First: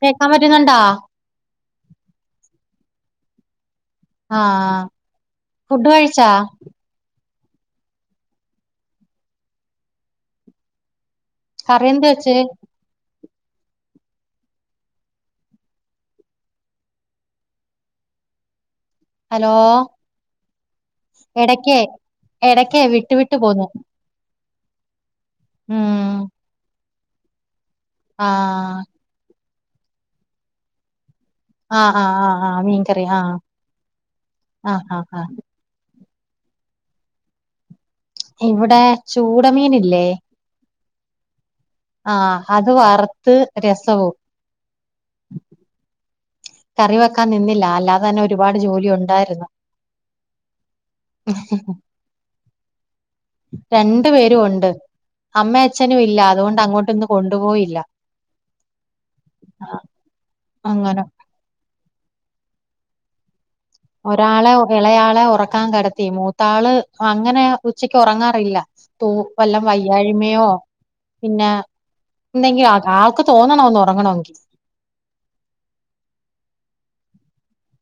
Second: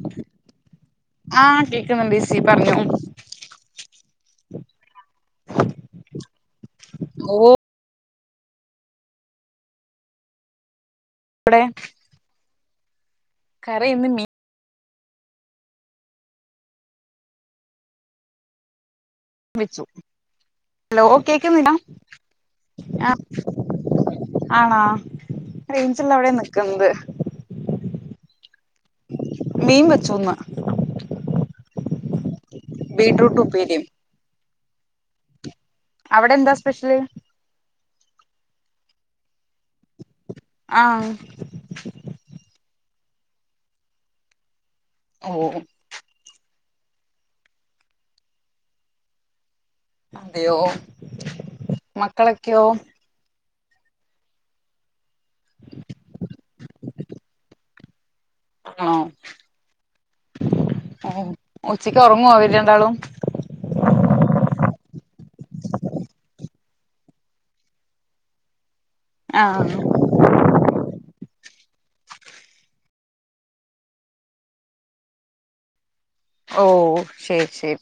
കേൾക്കാൻ പറ്റുന്നുണ്ടോ ആഹ് കേക്കുന്നുണ്ട് ചേച്ചി പറഞ്ഞോ ആഹ് ഫുഡ് കഴിചൊ ഓ ഇവിടെ കറിയ എന്ത്‌ വെച്ച് കറി ഇന്ന് മീ ഹലോ വെച്ചു ഹലോ കേക്കുന്നില്ല എടക്കേ എടക്ക് വിട്ടു വിട്ടു പോന്നു ആണോ റേയ്ഞ്ചുള്ള ഉം എവിടെയാ നിക്കണത് ആഹ് മീൻ വെച്ചു ഇന്ന് ആഹ് ആഹ് ആഹ് ആഹ് മീൻ കറിയ ആഹ് ബീട്രൂട്ട് ഉപ്പേരിയും ആഹ് ആഹ് ആഹ അവിടെ എന്താ സ്പെഷ്യല് ഇവിടെ ചൂട മീനില്ലേ ആഹ് ആഹ് അത് വറുത്ത് രസവും ഓഹ് കറി വെക്കാൻ നിന്നില്ല അല്ലാതെ തന്നെ ഒരുപാട് ജോലി ഒണ്ടായിരുന്നു അതെയോ മക്കളൊക്കെയോ രണ്ടു പേരും ഒണ്ട് അമ്മ അച്ഛനും ഇല്ല അതുകൊണ്ട് അങ്ങോട്ട് ഇന്ന് കൊണ്ടുപോയില്ല ആണോ ആ, അങ്ങനെ ഉച്ചക്ക് ഒറങ്ങുവോ അവര് രണ്ടാളും ഒരാളെ എളയാളെ ഒറക്കാൻ കെടത്തി മൂത്താള് അങ്ങനെ ഉച്ചക്ക് ഒറങ്ങാറില്ല തൂ വല്ല ആഹ് വയ്യാഴ്മയോ പിന്നെ എന്തെങ്കി ആൾക്ക് തോനണം ഒന്ന് ഒറങ്ങണോങ്കി ഓഹ് ശരി ശരി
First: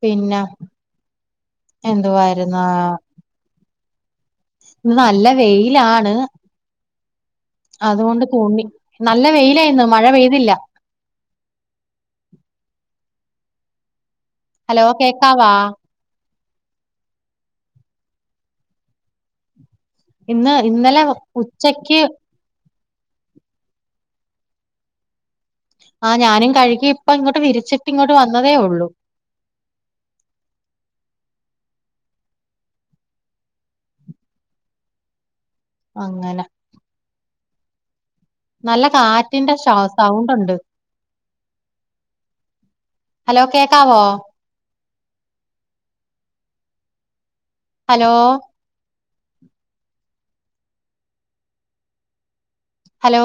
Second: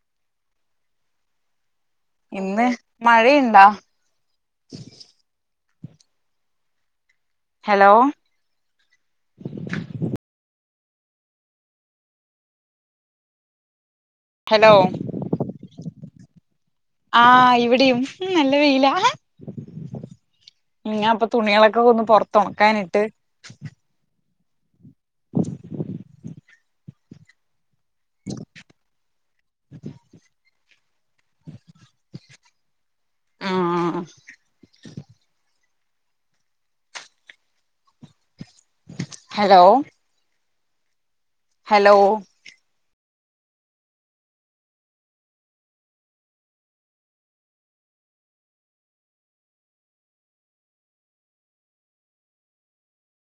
പിന്നെ എന്തുവായിരുന്നു ഇന്ന് മഴയുണ്ടാ ഇന്ന് നല്ല വെയിലാണ് ഹലോ അതുകൊണ്ട്- തുണി നല്ല വെയില ഇന്ന് മഴ പെയ്തില്ല ഹലോ കേക്കവാ ആഹ് ഇവിടെയും നല്ല വെയിലാ ഇന്ന് ഇന്നലെ ഞാൻ ഇപ്പൊ തുണികളൊക്കെ ഉച്ചക്ക് ഒന്ന് പൊറത്ത് ഒണക്കാനിട്ട് [unintelligible] ആഹ് ഞാനും കഴുകി ഇപ്പയിങ്ങോട്ട് വിരിച്ചിട്ട് ഇങ്ങോട്ട് വന്നതേയുള്ളൂ [inaudible] ആഹ് അങ്ങനെ നല്ല കാറ്റിന്റെ ഹലോ സൗണ്ട് ഉണ്ട് ഹലോ ഹലോ കേക്കാവോ ഹലോ ഹലോ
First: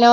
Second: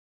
ഹലോ